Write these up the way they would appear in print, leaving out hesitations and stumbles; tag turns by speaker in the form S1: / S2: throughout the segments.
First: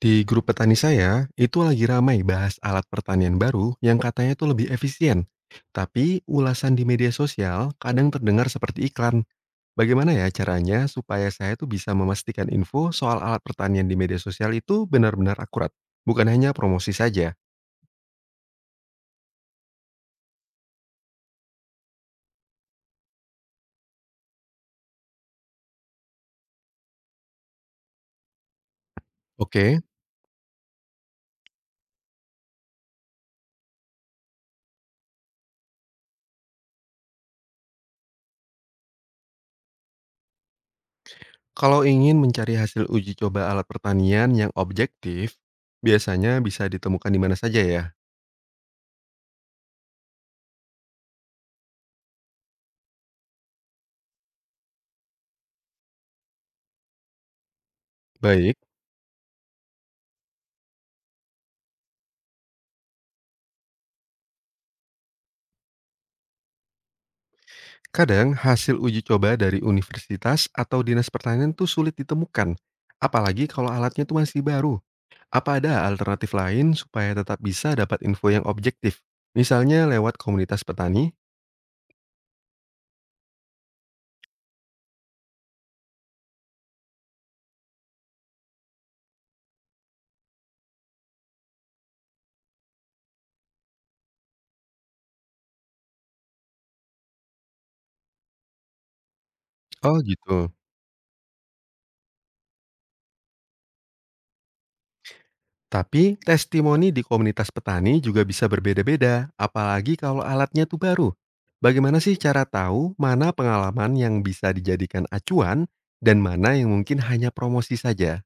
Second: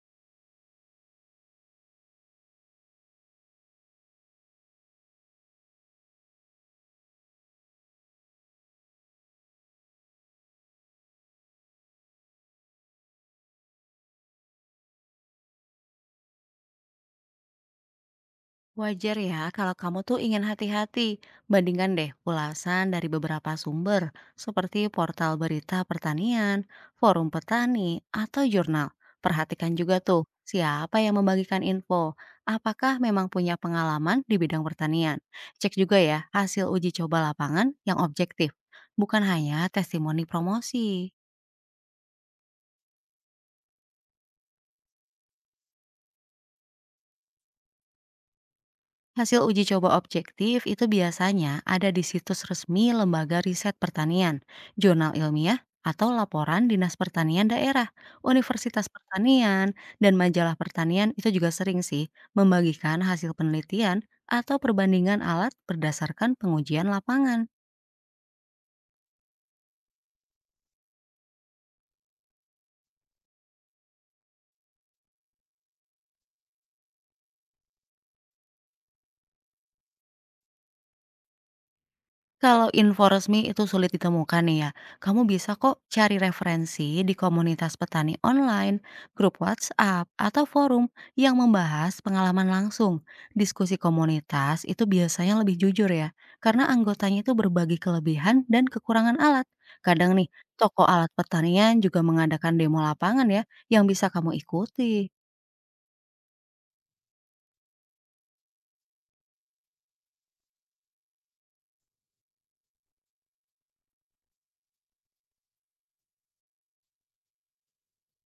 S1: Di grup petani saya, itu lagi ramai bahas alat pertanian baru yang katanya itu lebih efisien. Tapi ulasan di media sosial kadang terdengar seperti iklan. Bagaimana ya caranya supaya saya tuh bisa memastikan info soal alat pertanian di media sosial itu benar-benar akurat, bukan hanya promosi saja.
S2: Wajar ya kalau kamu tuh ingin hati-hati. Bandingkan deh ulasan dari beberapa sumber seperti portal berita pertanian, forum petani, atau jurnal. Perhatikan
S1: Oke,
S2: juga tuh siapa yang membagikan info. Apakah memang punya pengalaman di bidang pertanian? Cek juga ya hasil uji coba lapangan yang objektif, bukan hanya testimoni promosi.
S1: kalau ingin mencari hasil uji coba alat pertanian yang objektif, biasanya bisa ditemukan di mana saja ya.
S2: Hasil uji coba objektif itu biasanya ada di situs resmi Lembaga Riset Pertanian, jurnal ilmiah, atau laporan Dinas Pertanian Daerah,
S1: Baik.
S2: Universitas Pertanian, dan majalah pertanian itu juga sering sih membagikan hasil penelitian atau perbandingan alat berdasarkan pengujian lapangan.
S1: Kadang hasil uji coba dari universitas atau dinas pertanian tuh sulit ditemukan, apalagi kalau alatnya tuh masih baru. Apa ada alternatif lain supaya tetap bisa dapat info yang objektif? Misalnya lewat komunitas petani?
S2: Kalau info resmi itu sulit ditemukan nih ya, kamu bisa kok cari referensi di komunitas petani online, grup WhatsApp, atau forum yang membahas pengalaman langsung. Diskusi komunitas itu biasanya lebih jujur ya, karena anggotanya itu berbagi kelebihan dan kekurangan alat.
S1: Oh
S2: Kadang nih,
S1: gitu.
S2: toko alat pertanian juga mengadakan demo lapangan ya, yang bisa kamu ikuti.
S1: Tapi testimoni di komunitas petani juga bisa berbeda-beda, apalagi kalau alatnya tuh baru. Bagaimana sih cara tahu mana pengalaman yang bisa dijadikan acuan dan mana yang mungkin hanya promosi saja?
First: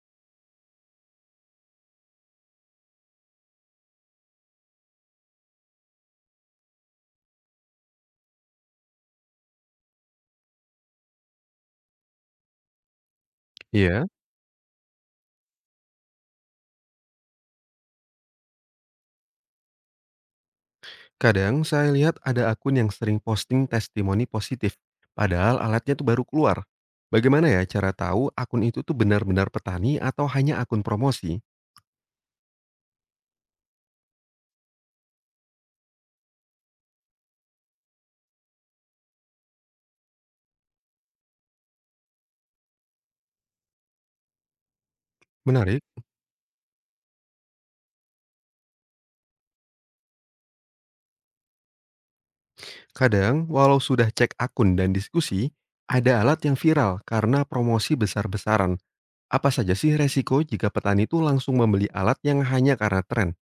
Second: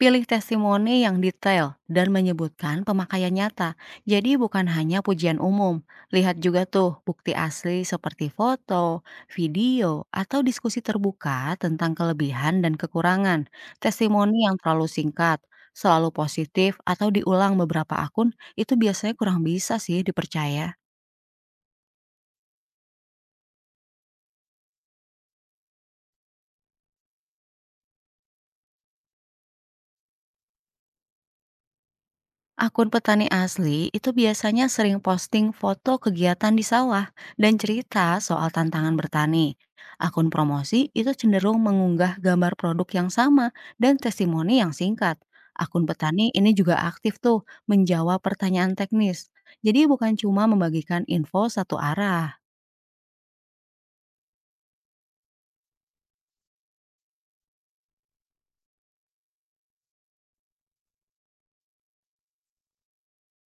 S2: Pilih testimoni yang detail dan menyebutkan pemakaian nyata, jadi bukan hanya pujian umum. Lihat juga tuh bukti asli seperti foto, video, atau diskusi terbuka tentang kelebihan dan kekurangan.
S1: Iya.
S2: Testimoni yang terlalu singkat, selalu positif, atau diulang beberapa akun itu biasanya kurang bisa sih dipercaya.
S1: Kadang saya lihat ada akun yang sering posting testimoni positif, padahal alatnya tuh baru keluar. Bagaimana ya cara tahu akun itu tuh benar-benar petani atau hanya akun promosi?
S2: Akun petani asli itu biasanya sering posting foto kegiatan di sawah dan cerita soal tantangan bertani. Akun promosi itu cenderung mengunggah gambar produk yang sama dan testimoni yang singkat.
S1: Menarik,
S2: Akun petani ini juga aktif tuh menjawab pertanyaan teknis. Jadi bukan cuma membagikan info satu arah.
S1: kadang walau sudah cek akun dan diskusi, ada alat yang viral karena promosi besar-besaran. Apa saja sih resiko jika petani itu langsung membeli alat yang hanya karena tren?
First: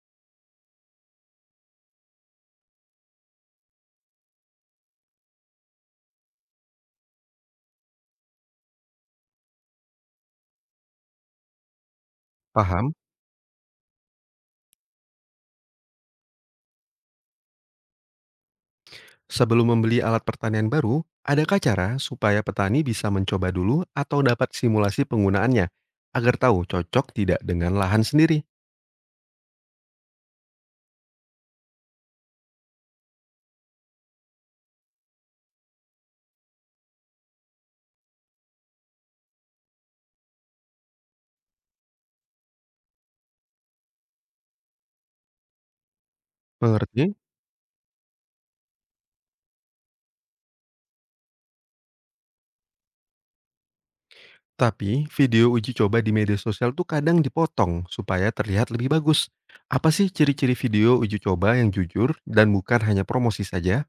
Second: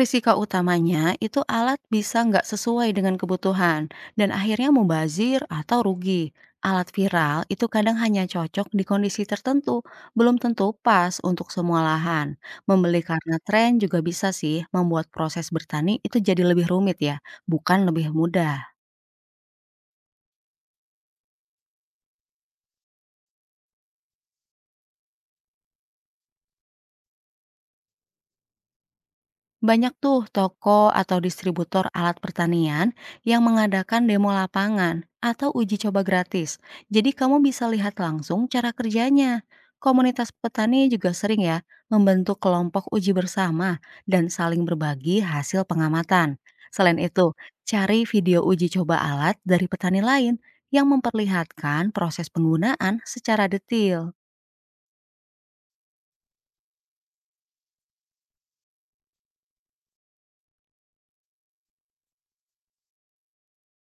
S2: Risiko utamanya itu alat bisa nggak sesuai dengan kebutuhan dan akhirnya mubazir atau rugi. Alat viral itu kadang hanya cocok di kondisi tertentu, belum tentu pas untuk semua lahan.
S1: Paham?
S2: Membeli karena tren juga bisa sih membuat proses bertani itu jadi lebih rumit ya, bukan lebih mudah.
S1: Sebelum membeli alat pertanian baru, adakah cara supaya petani bisa mencoba dulu atau dapat simulasi penggunaannya agar tahu cocok tidak dengan lahan sendiri?
S2: Banyak tuh toko atau distributor alat pertanian yang mengadakan demo lapangan atau uji coba gratis. Jadi kamu bisa lihat langsung cara kerjanya. Komunitas petani juga sering ya membentuk kelompok uji bersama dan saling berbagi hasil pengamatan. Selain
S1: Mengerti?
S2: itu, cari video uji coba alat dari petani lain yang memperlihatkan proses penggunaan secara detil.
S1: Tapi video uji coba di media sosial tuh kadang dipotong supaya terlihat lebih bagus. Apa sih ciri-ciri video uji coba yang jujur dan bukan hanya promosi saja?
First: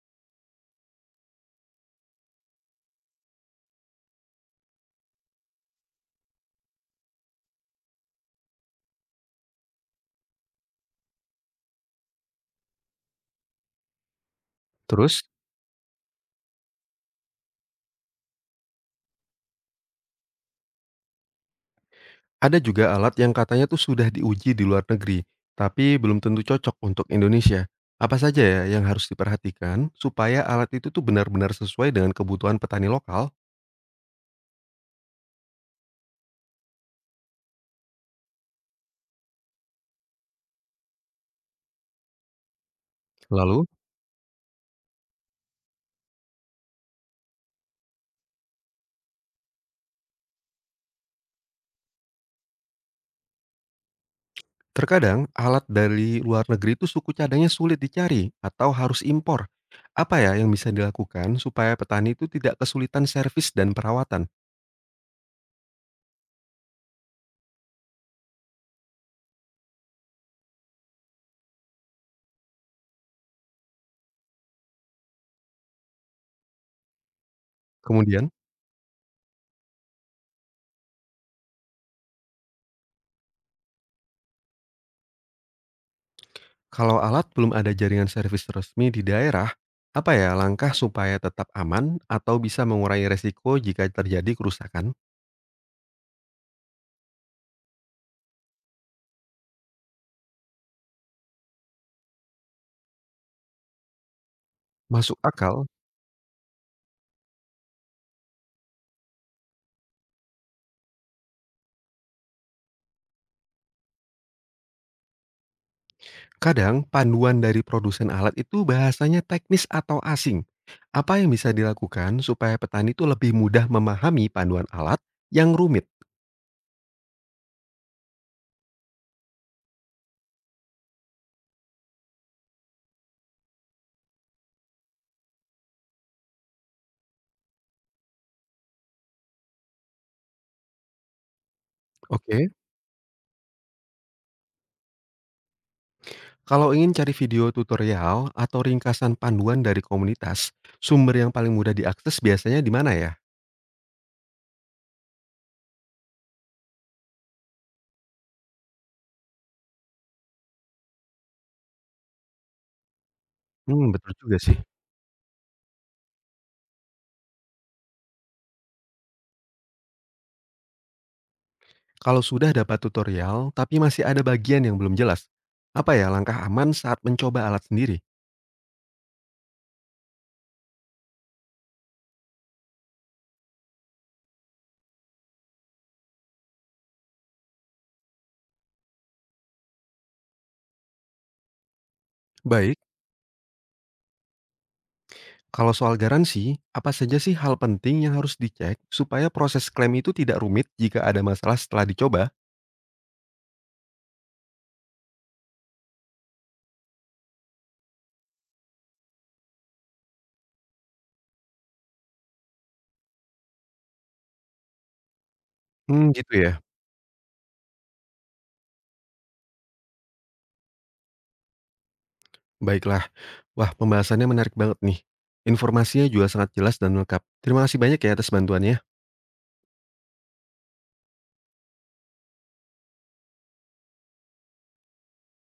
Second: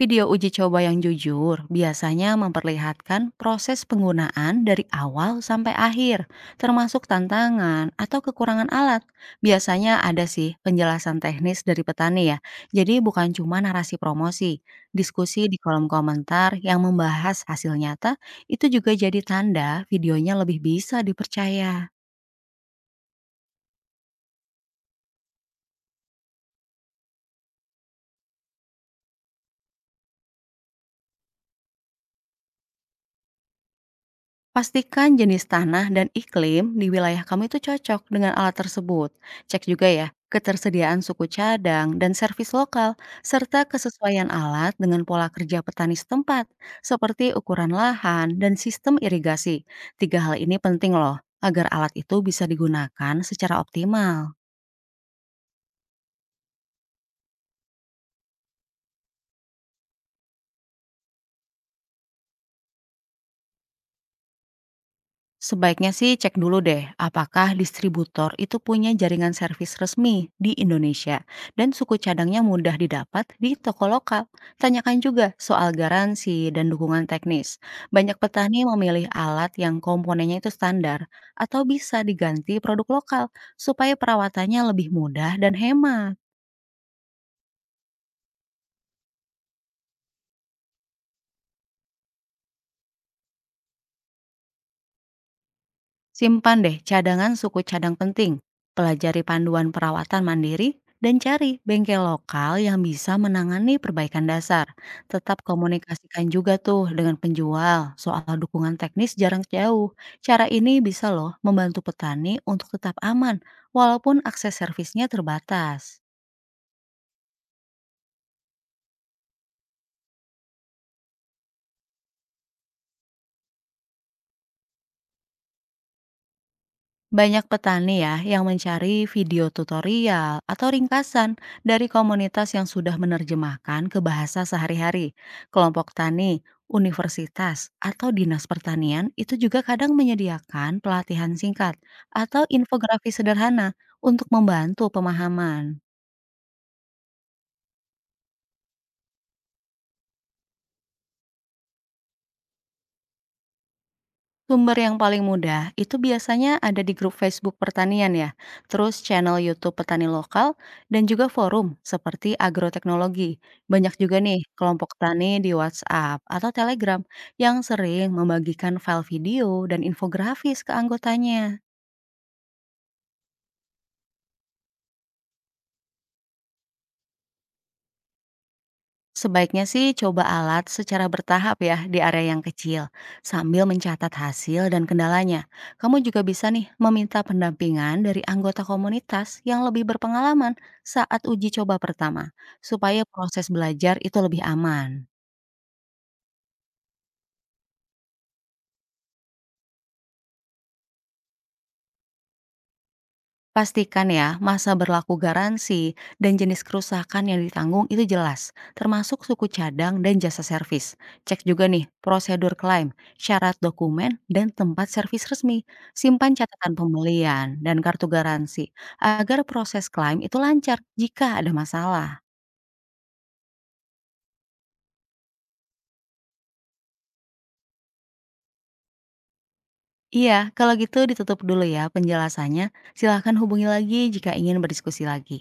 S2: Video uji coba yang jujur biasanya memperlihatkan proses penggunaan dari awal sampai akhir, termasuk tantangan atau kekurangan alat. Biasanya ada sih penjelasan teknis dari petani ya. Jadi bukan cuma narasi promosi.
S1: Terus,
S2: Diskusi di kolom komentar yang membahas hasil nyata itu juga jadi tanda videonya lebih bisa dipercaya.
S1: ada juga alat yang katanya tuh sudah diuji di luar negeri, tapi belum tentu cocok untuk Indonesia. Apa saja ya yang harus diperhatikan supaya alat itu tuh benar-benar sesuai dengan kebutuhan petani lokal?
S2: Pastikan jenis tanah dan iklim di wilayah kamu itu cocok dengan alat tersebut. Cek juga ya ketersediaan suku cadang dan servis lokal, serta
S1: Lalu,
S2: kesesuaian alat dengan pola kerja petani setempat, seperti ukuran lahan dan sistem irigasi. 3 hal ini penting loh, agar alat itu bisa digunakan secara optimal.
S1: terkadang alat dari luar negeri itu suku cadangnya sulit dicari atau harus impor. Apa ya yang bisa dilakukan supaya petani itu tidak kesulitan servis dan perawatan?
S2: Sebaiknya sih cek dulu deh, apakah distributor itu punya jaringan servis resmi di Indonesia dan suku cadangnya mudah didapat di toko lokal. Tanyakan juga soal garansi dan dukungan teknis. Banyak
S1: Kemudian,
S2: petani memilih alat yang komponennya itu standar atau bisa diganti produk lokal supaya perawatannya lebih mudah dan hemat.
S1: kalau alat belum ada jaringan servis resmi di daerah, apa ya langkah supaya tetap aman atau bisa mengurangi resiko jika terjadi kerusakan?
S2: Simpan deh cadangan suku cadang penting, pelajari panduan perawatan mandiri, dan cari bengkel lokal yang bisa menangani perbaikan dasar.
S1: Masuk
S2: Tetap
S1: akal,
S2: komunikasikan juga tuh dengan penjual soal dukungan teknis jarang jauh. Cara ini bisa loh membantu petani untuk tetap aman walaupun akses servisnya terbatas.
S1: kadang panduan dari produsen alat itu bahasanya teknis atau asing. Apa yang bisa dilakukan supaya petani itu lebih mudah memahami panduan alat yang rumit?
S2: Banyak petani ya yang mencari video tutorial atau ringkasan dari komunitas yang sudah menerjemahkan ke bahasa sehari-hari. Kelompok tani, universitas, atau dinas pertanian itu juga kadang menyediakan pelatihan singkat atau
S1: Oke,
S2: infografi sederhana untuk membantu pemahaman.
S1: kalau ingin cari video tutorial atau ringkasan panduan dari komunitas, sumber yang paling mudah diakses biasanya di mana ya?
S2: Sumber yang paling mudah itu biasanya ada di grup Facebook pertanian ya, terus channel YouTube petani lokal, dan juga forum seperti agroteknologi.
S1: Hmm,
S2: Banyak
S1: betul
S2: juga
S1: juga
S2: nih
S1: sih.
S2: kelompok tani di WhatsApp atau Telegram yang sering membagikan file video dan infografis ke anggotanya.
S1: Kalau sudah dapat tutorial, tapi masih ada bagian yang belum jelas, apa ya langkah aman saat mencoba alat sendiri?
S2: Sebaiknya sih coba alat secara bertahap ya di area yang kecil, sambil mencatat hasil dan kendalanya. Kamu juga bisa nih meminta pendampingan dari anggota komunitas yang lebih berpengalaman saat uji coba pertama,
S1: Baik,
S2: supaya proses belajar itu lebih aman.
S1: kalau soal garansi, apa saja sih hal penting yang harus dicek supaya proses klaim itu tidak rumit jika ada masalah setelah dicoba?
S2: Pastikan ya, masa berlaku garansi dan jenis kerusakan yang ditanggung itu jelas, termasuk suku cadang dan jasa servis. Cek juga nih prosedur klaim, syarat dokumen, dan tempat servis resmi.
S1: Hmm,
S2: Simpan
S1: gitu ya.
S2: catatan pembelian dan kartu garansi agar proses klaim itu lancar jika ada masalah.
S1: Baiklah. Wah, pembahasannya menarik banget nih. Informasinya juga sangat jelas dan lengkap. Terima kasih banyak ya atas bantuannya.
S2: Iya, kalau gitu ditutup dulu ya penjelasannya. Silahkan hubungi lagi jika ingin berdiskusi lagi.